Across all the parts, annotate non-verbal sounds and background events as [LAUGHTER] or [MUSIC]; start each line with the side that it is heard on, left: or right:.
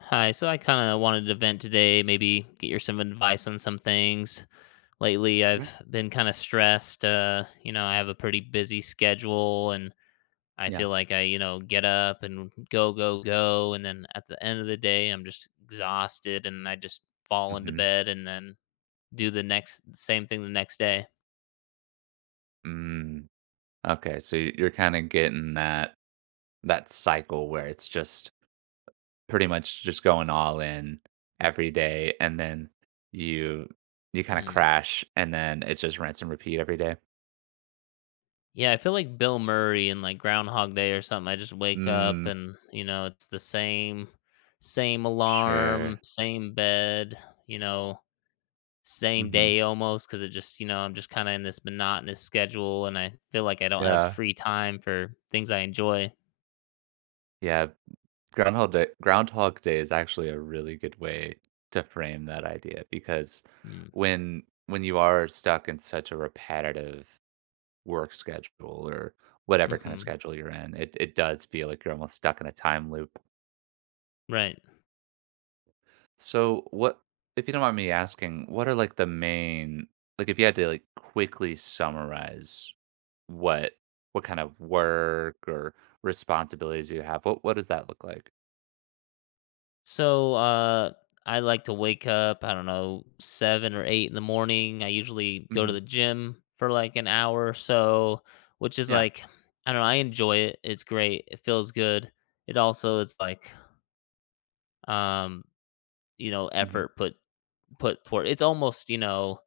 left: Hi, so I kind of wanted to vent today, maybe get your some advice on some things. Lately,
right: Yeah.
left: I've been kind of stressed. You know, I have a pretty busy schedule and I
right: Yeah.
left: feel like I get up and go, go, go. And then at the end of the day, I'm just exhausted and I just fall into
right: Hmm.
left: bed and then do the next same thing the next day.
right: Mm. Okay, so you're kind of getting that cycle where it's just pretty much just going all in every day, and then you you kind of
left: Hmm.
right: crash, and then it's just rinse and repeat every day.
left: Yeah, I feel like Bill Murray in like Groundhog Day or something. I just wake up
right: Mm.
left: and you know it's the same, same alarm,
right: Sure.
left: same bed, you know, same
right: Hmm.
left: day almost because it just I'm just kind of in this monotonous schedule and I feel like I don't have
right: Yeah.
left: free time for things I enjoy.
right: Yeah. Groundhog Day. Groundhog Day is actually a really good way to frame that idea because
left: Mm.
right: when you are stuck in such a repetitive work schedule or whatever kind of
left: Mm-hmm.
right: schedule you're in, it does feel like you're almost stuck in a time loop.
left: Right.
right: So what, if you don't mind me asking, what are, like, the main, like if you had to like quickly summarize what what kind of work or responsibilities you have, what does that look like?
left: So, I like to wake up, I don't know, 7 or 8 in the morning. I usually go to
right: Mhm.
left: the gym for like an hour or so, which is
right: Yeah.
left: like, I don't know, I enjoy it. It's great. It feels good. It also is like, um, you know,
right: Mhm.
left: effort put toward. It's almost, you know,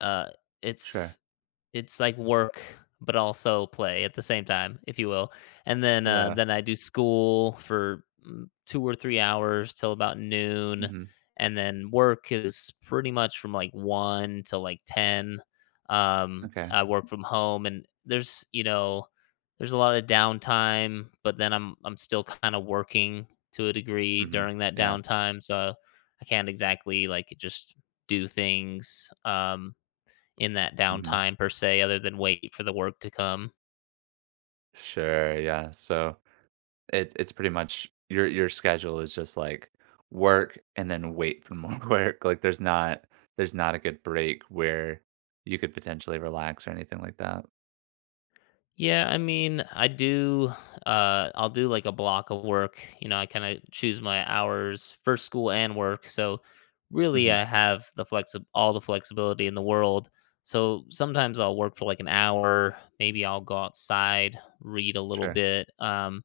left: uh,
right: Sure.
left: it's It's like work, but also play at the same time, if you will. And
right: Yeah.
left: then I do school for 2 or 3 hours till about noon,
right: Mhm.
left: and then work is pretty much from like one till like ten.
right: Okay.
left: I work from home, and there's you know there's a lot of downtime, but then I'm still kind of working to a degree
right: Mhm.
left: during that
right: Yeah.
left: downtime, so I can't exactly like just do things. In that
right: Mhm.
left: downtime per se, other than wait for the work to come.
right: Sure, yeah. So it's pretty much your schedule is just like work and then wait for more [LAUGHS] work. Like there's not a good break where you could potentially relax or anything like that.
left: Yeah, I mean, I do. I'll do like a block of work. You know, I kind of choose my hours for school and work. So really,
right: Mhm.
left: I have the all the flexibility in the world. So sometimes I'll work for like an hour. Maybe I'll go outside, read a little
right: Sure.
left: bit.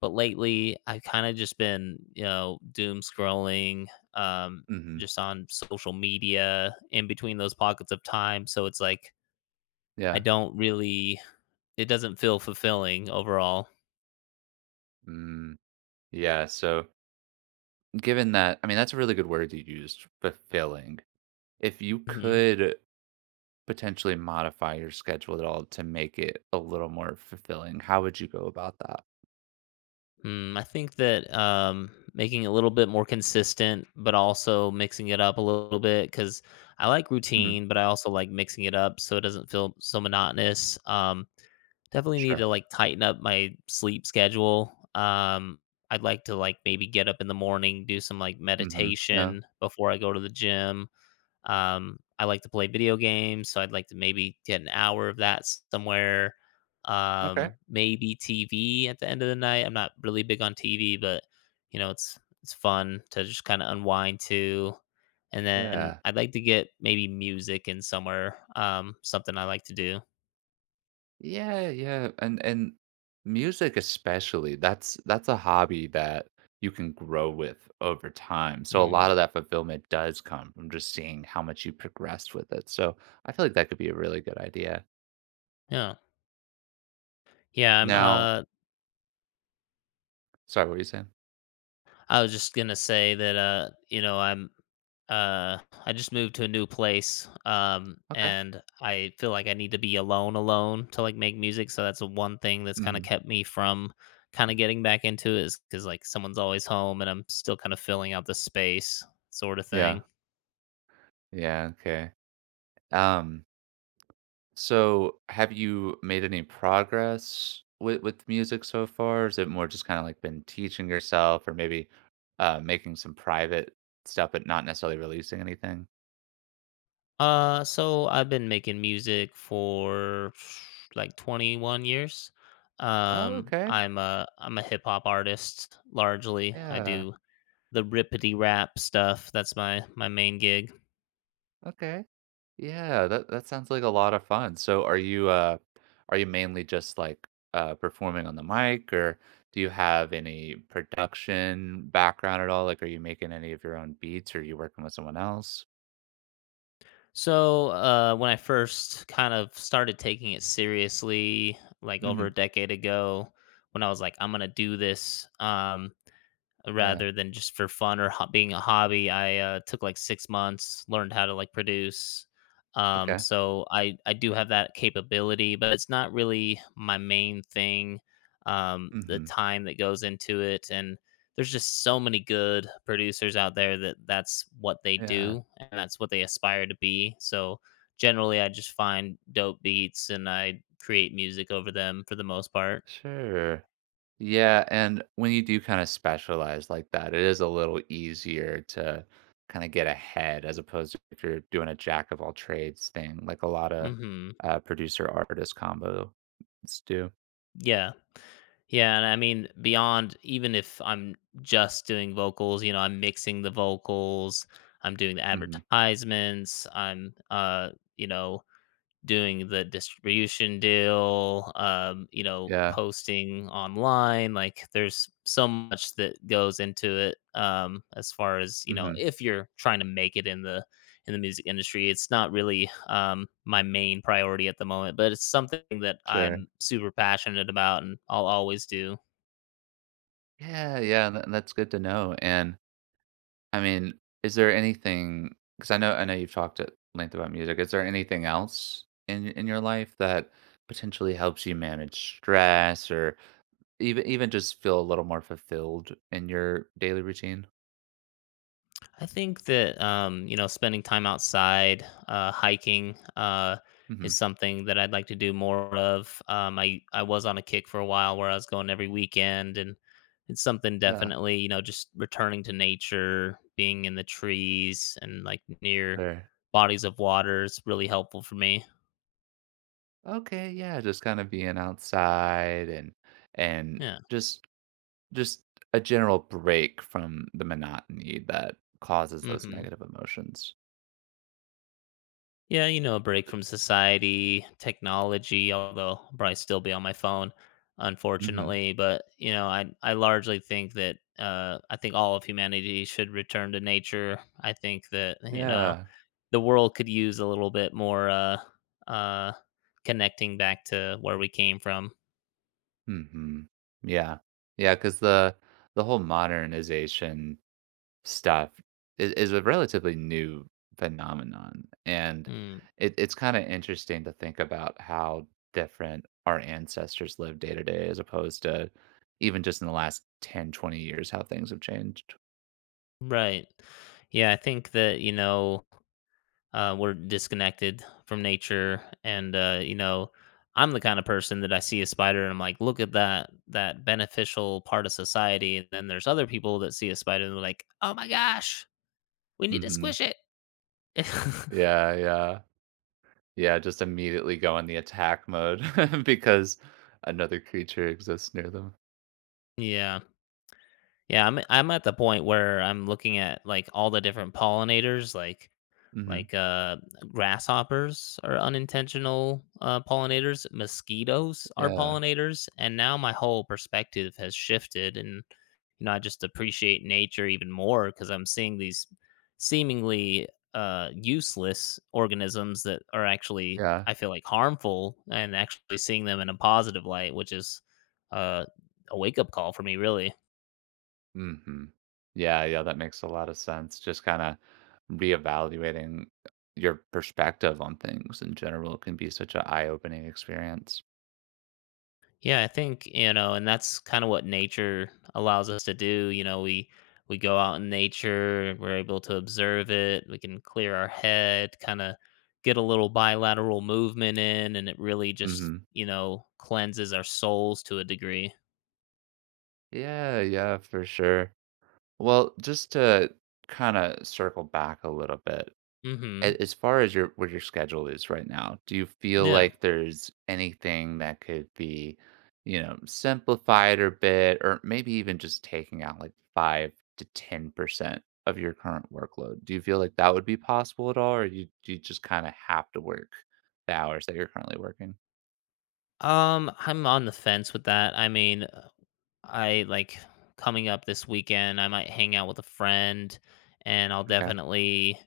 left: But lately, I've kind of just been, you know, doom scrolling, um,
right: Mhm.
left: just on social media in between those pockets of time. So it's like I
right: Yeah.
left: don't really, it doesn't feel fulfilling overall.
right: Mm. Yeah. So given that, I mean, that's a really good word you used, fulfilling. If you
left: Mhm.
right: could potentially modify your schedule at all to make it a little more fulfilling, how would you go about that?
left: Mm, I think that, making it a little bit more consistent, but also mixing it up a little bit, because I like
right: Mhm.
left: routine, but I also like mixing it up so it doesn't feel so monotonous. Definitely need to,
right: Sure.
left: like, tighten up my sleep schedule. I'd like to, like, maybe get up in the morning, do some, like,
right: Mhm. Yeah.
left: meditation before I go to the gym. I like to play video games, so I'd like to maybe get an hour of that somewhere.
right: Okay.
left: Maybe TV at the end of the night. I'm not really big on TV, but you know, it's fun to just kind of unwind to. And then
right: Yeah.
left: I'd like to get maybe music in somewhere. Something I like to do.
right: Yeah, yeah, and music especially, that's a hobby that you can grow with over time. So a
left: Mm,
right: lot of that fulfillment does come from just seeing how much you progressed with it. So I feel like that could be a really good idea.
left: yeah, yeah.
right: Now, sorry, what were you saying?
left: I was just gonna say that you know, uh I just moved to a new place.
right: Okay.
left: And I feel like I need to be alone alone to like make music. So that's the one thing that's kind of
right: Hmm.
left: kept me from kind of getting back into it is because like someone's always home and I'm still kind of filling out the space sort of
right: Yeah.
left: thing.
right: Yeah. Okay. Um, So, have you made any progress with music so far? Or is it more just kind of like been teaching yourself, or maybe making some private stuff, but not necessarily releasing anything?
left: Uh, so I've been making music for [SNIFFS] like 21 years.
right: Oh, okay.
left: I'm a hip hop artist largely. I
right: Yeah.
left: do the rippity rap stuff. That's my main gig.
right: Okay. Yeah. That sounds like a lot of fun. So, are you mainly just like performing on the mic, or do you have any production background at all? Like, are you making any of your own beats, or are you working with someone else?
left: So when I first kind of started taking it seriously, like over
right: Hmm.
left: a decade ago, when I was like, I'm gonna do this,
right: Yeah.
left: rather than just for fun or being a hobby. I took like 6 months, learned how to like produce.
right: Okay.
left: So I do have that capability, but it's not really my main thing. The
right: Hmm.
left: time that goes into it, and there's just so many good producers out there that that's what they
right: Yeah.
left: do and that's what they aspire to be. So generally, I just find dope beats and I create music over them for the most part.
right: Sure. Yeah, and when you do kind of specialize like that, it is a little easier to kind of get ahead as opposed to if you're doing a jack of all trades thing, like a lot of
left: Hmm.
right: producer artist combos do.
left: Yeah. Yeah, and I mean, beyond even if I'm just doing vocals, you know, I'm mixing the vocals, I'm doing the
right: Hmm.
left: advertisements, you know, doing the distribution deal, you know,
right: Yeah.
left: posting online. Like there's so much that goes into it. As far as, you know,
right: Hmm.
left: if you're trying to make it in the music industry, it's not really my main priority at the moment, but it's something that
right: Sure.
left: I'm super passionate about and I'll always do.
right: Yeah, yeah, that's good to know. And I mean, is there anything? Because I know you've talked at length about music. Is there anything else in your life that potentially helps you manage stress, or even just feel a little more fulfilled in your daily routine?
left: I think that you know, spending time outside, hiking, is
right: Mhm.
left: something that I'd like to do more of. I was on a kick for a while where I was going every weekend, and it's something
right: Yeah,
left: definitely, you know, just returning to nature, being in the trees, and like near
right: fair.
left: bodies of water is really helpful for me.
right: Okay, yeah, just kinda being outside and
left: Yeah.
right: just just a general break from the monotony that causes those
left: Hmm.
right: negative emotions.
left: Yeah, you know, a break from society, technology, although I'll probably still be on my phone,
right: Mhm.
left: unfortunately. But, you know, I largely think that I think all of humanity should return to nature. I think that, you know,
right: Yeah.
left: the world could use a little bit more uh, connecting back to where we came from.
right: Mhm. Yeah. Yeah. Because the whole modernization stuff is a relatively new phenomenon, and
left: Mm,
right: it's kind of interesting to think about how different our ancestors live day to day as opposed to even just in the last 10, 20 years how things have changed.
left: right. Yeah, I think that, you know, we're disconnected from nature and you know, I'm the kind of person that I see a spider and I'm like, look at that beneficial part of society, and then there's other people that see a spider and they're like, oh my gosh, we need to
right: Hmm.
left: squish it. [LAUGHS]
right: Yeah, yeah, yeah, just immediately go in the attack mode [LAUGHS] because another creature exists near them.
left: Yeah, yeah, I'm at the point where I'm looking at like all the different pollinators, like
right: Hmm.
left: Like uh, grasshoppers are unintentional pollinators. Mosquitoes are
right: Yeah,
left: pollinators, and now my whole perspective has shifted, and you know, I just appreciate nature even more because I'm seeing these seemingly useless organisms that are actually,
right: yeah.
left: I feel like, harmful, and actually seeing them in a positive light, which is uh, a wake up call for me, really.
right: Hmm. Yeah, yeah, that makes a lot of sense, just kind of reevaluating your perspective on things in general can be such an eye-opening experience.
left: Yeah, I think, you know, and that's kind of what nature allows us to do. You know, we go out in nature, we're able to observe it, we can clear our head, kind of get a little bilateral movement in, and it really just,
right: Mhm.
left: you know, cleanses our souls to a degree.
right: Yeah, yeah, for sure. Well, just to kinda circle back a little bit,
left: Mhm.
right: as far as your what your schedule is right now, do you feel
left: Yeah.
right: like there's anything that could be simplified or bit, or maybe even just taking out like 5 to 10% of your current workload? Do you feel like that would be possible at all, or you do you just kind of have to work the hours that you're currently working?
left: I'm on the fence with that. I mean, I like coming up this weekend, I might hang out with a friend and I'll
right: Okay,
left: definitely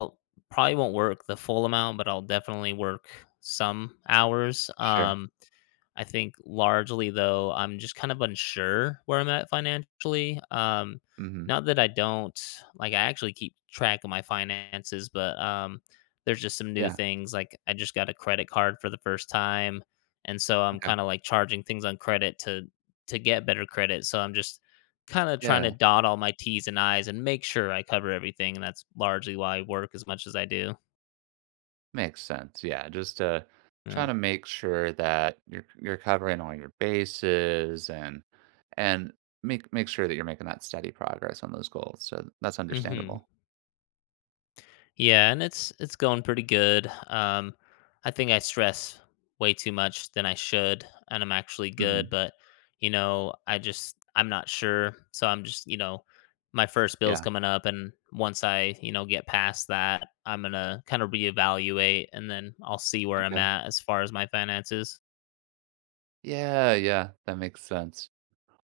left: I'll probably won't work the full amount, but I'll definitely work some hours.
right: sure.
left: I think largely though, I'm just kind of unsure where I'm at financially.
right: Hmm.
left: Not that I don't, like, I actually keep track of my finances, but there's just some new
right: Yeah.
left: things, like I just got a credit card for the first time, and so I'm
right: Okay.
left: kind of like charging things on credit to get better credit. So I'm just kind of trying to
right: Yeah.
left: dot all my T's and I's and make sure I cover everything, and that's largely why I work as much as I do.
right: Makes sense. Yeah, just
left: Yeah.
right: trying to make sure that you're covering all your bases and make sure that you're making that steady progress on those goals. So that's
left: Mhm.
right: understandable.
left: Yeah, and it's going pretty good. I think I stress way too much than I should, and I'm actually
right: Hmm.
left: good, but you know, I just I'm not sure, so I'm just you know, my first bill's
right: Yeah.
left: coming up, and once I you know get past that, I'm gonna kind of reevaluate, and then I'll see where I'm
right: Okay.
left: at as far as my finances.
right: Yeah. Yeah. That makes sense.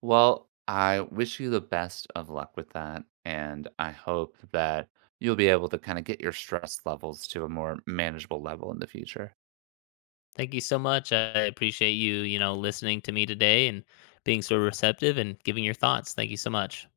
right: Well, I wish you the best of luck with that, and I hope that you'll be able to kind of get your stress levels to a more manageable level in the future.
left: Thank you so much. I appreciate you you know listening to me today and being so receptive and giving your thoughts. Thank you so much.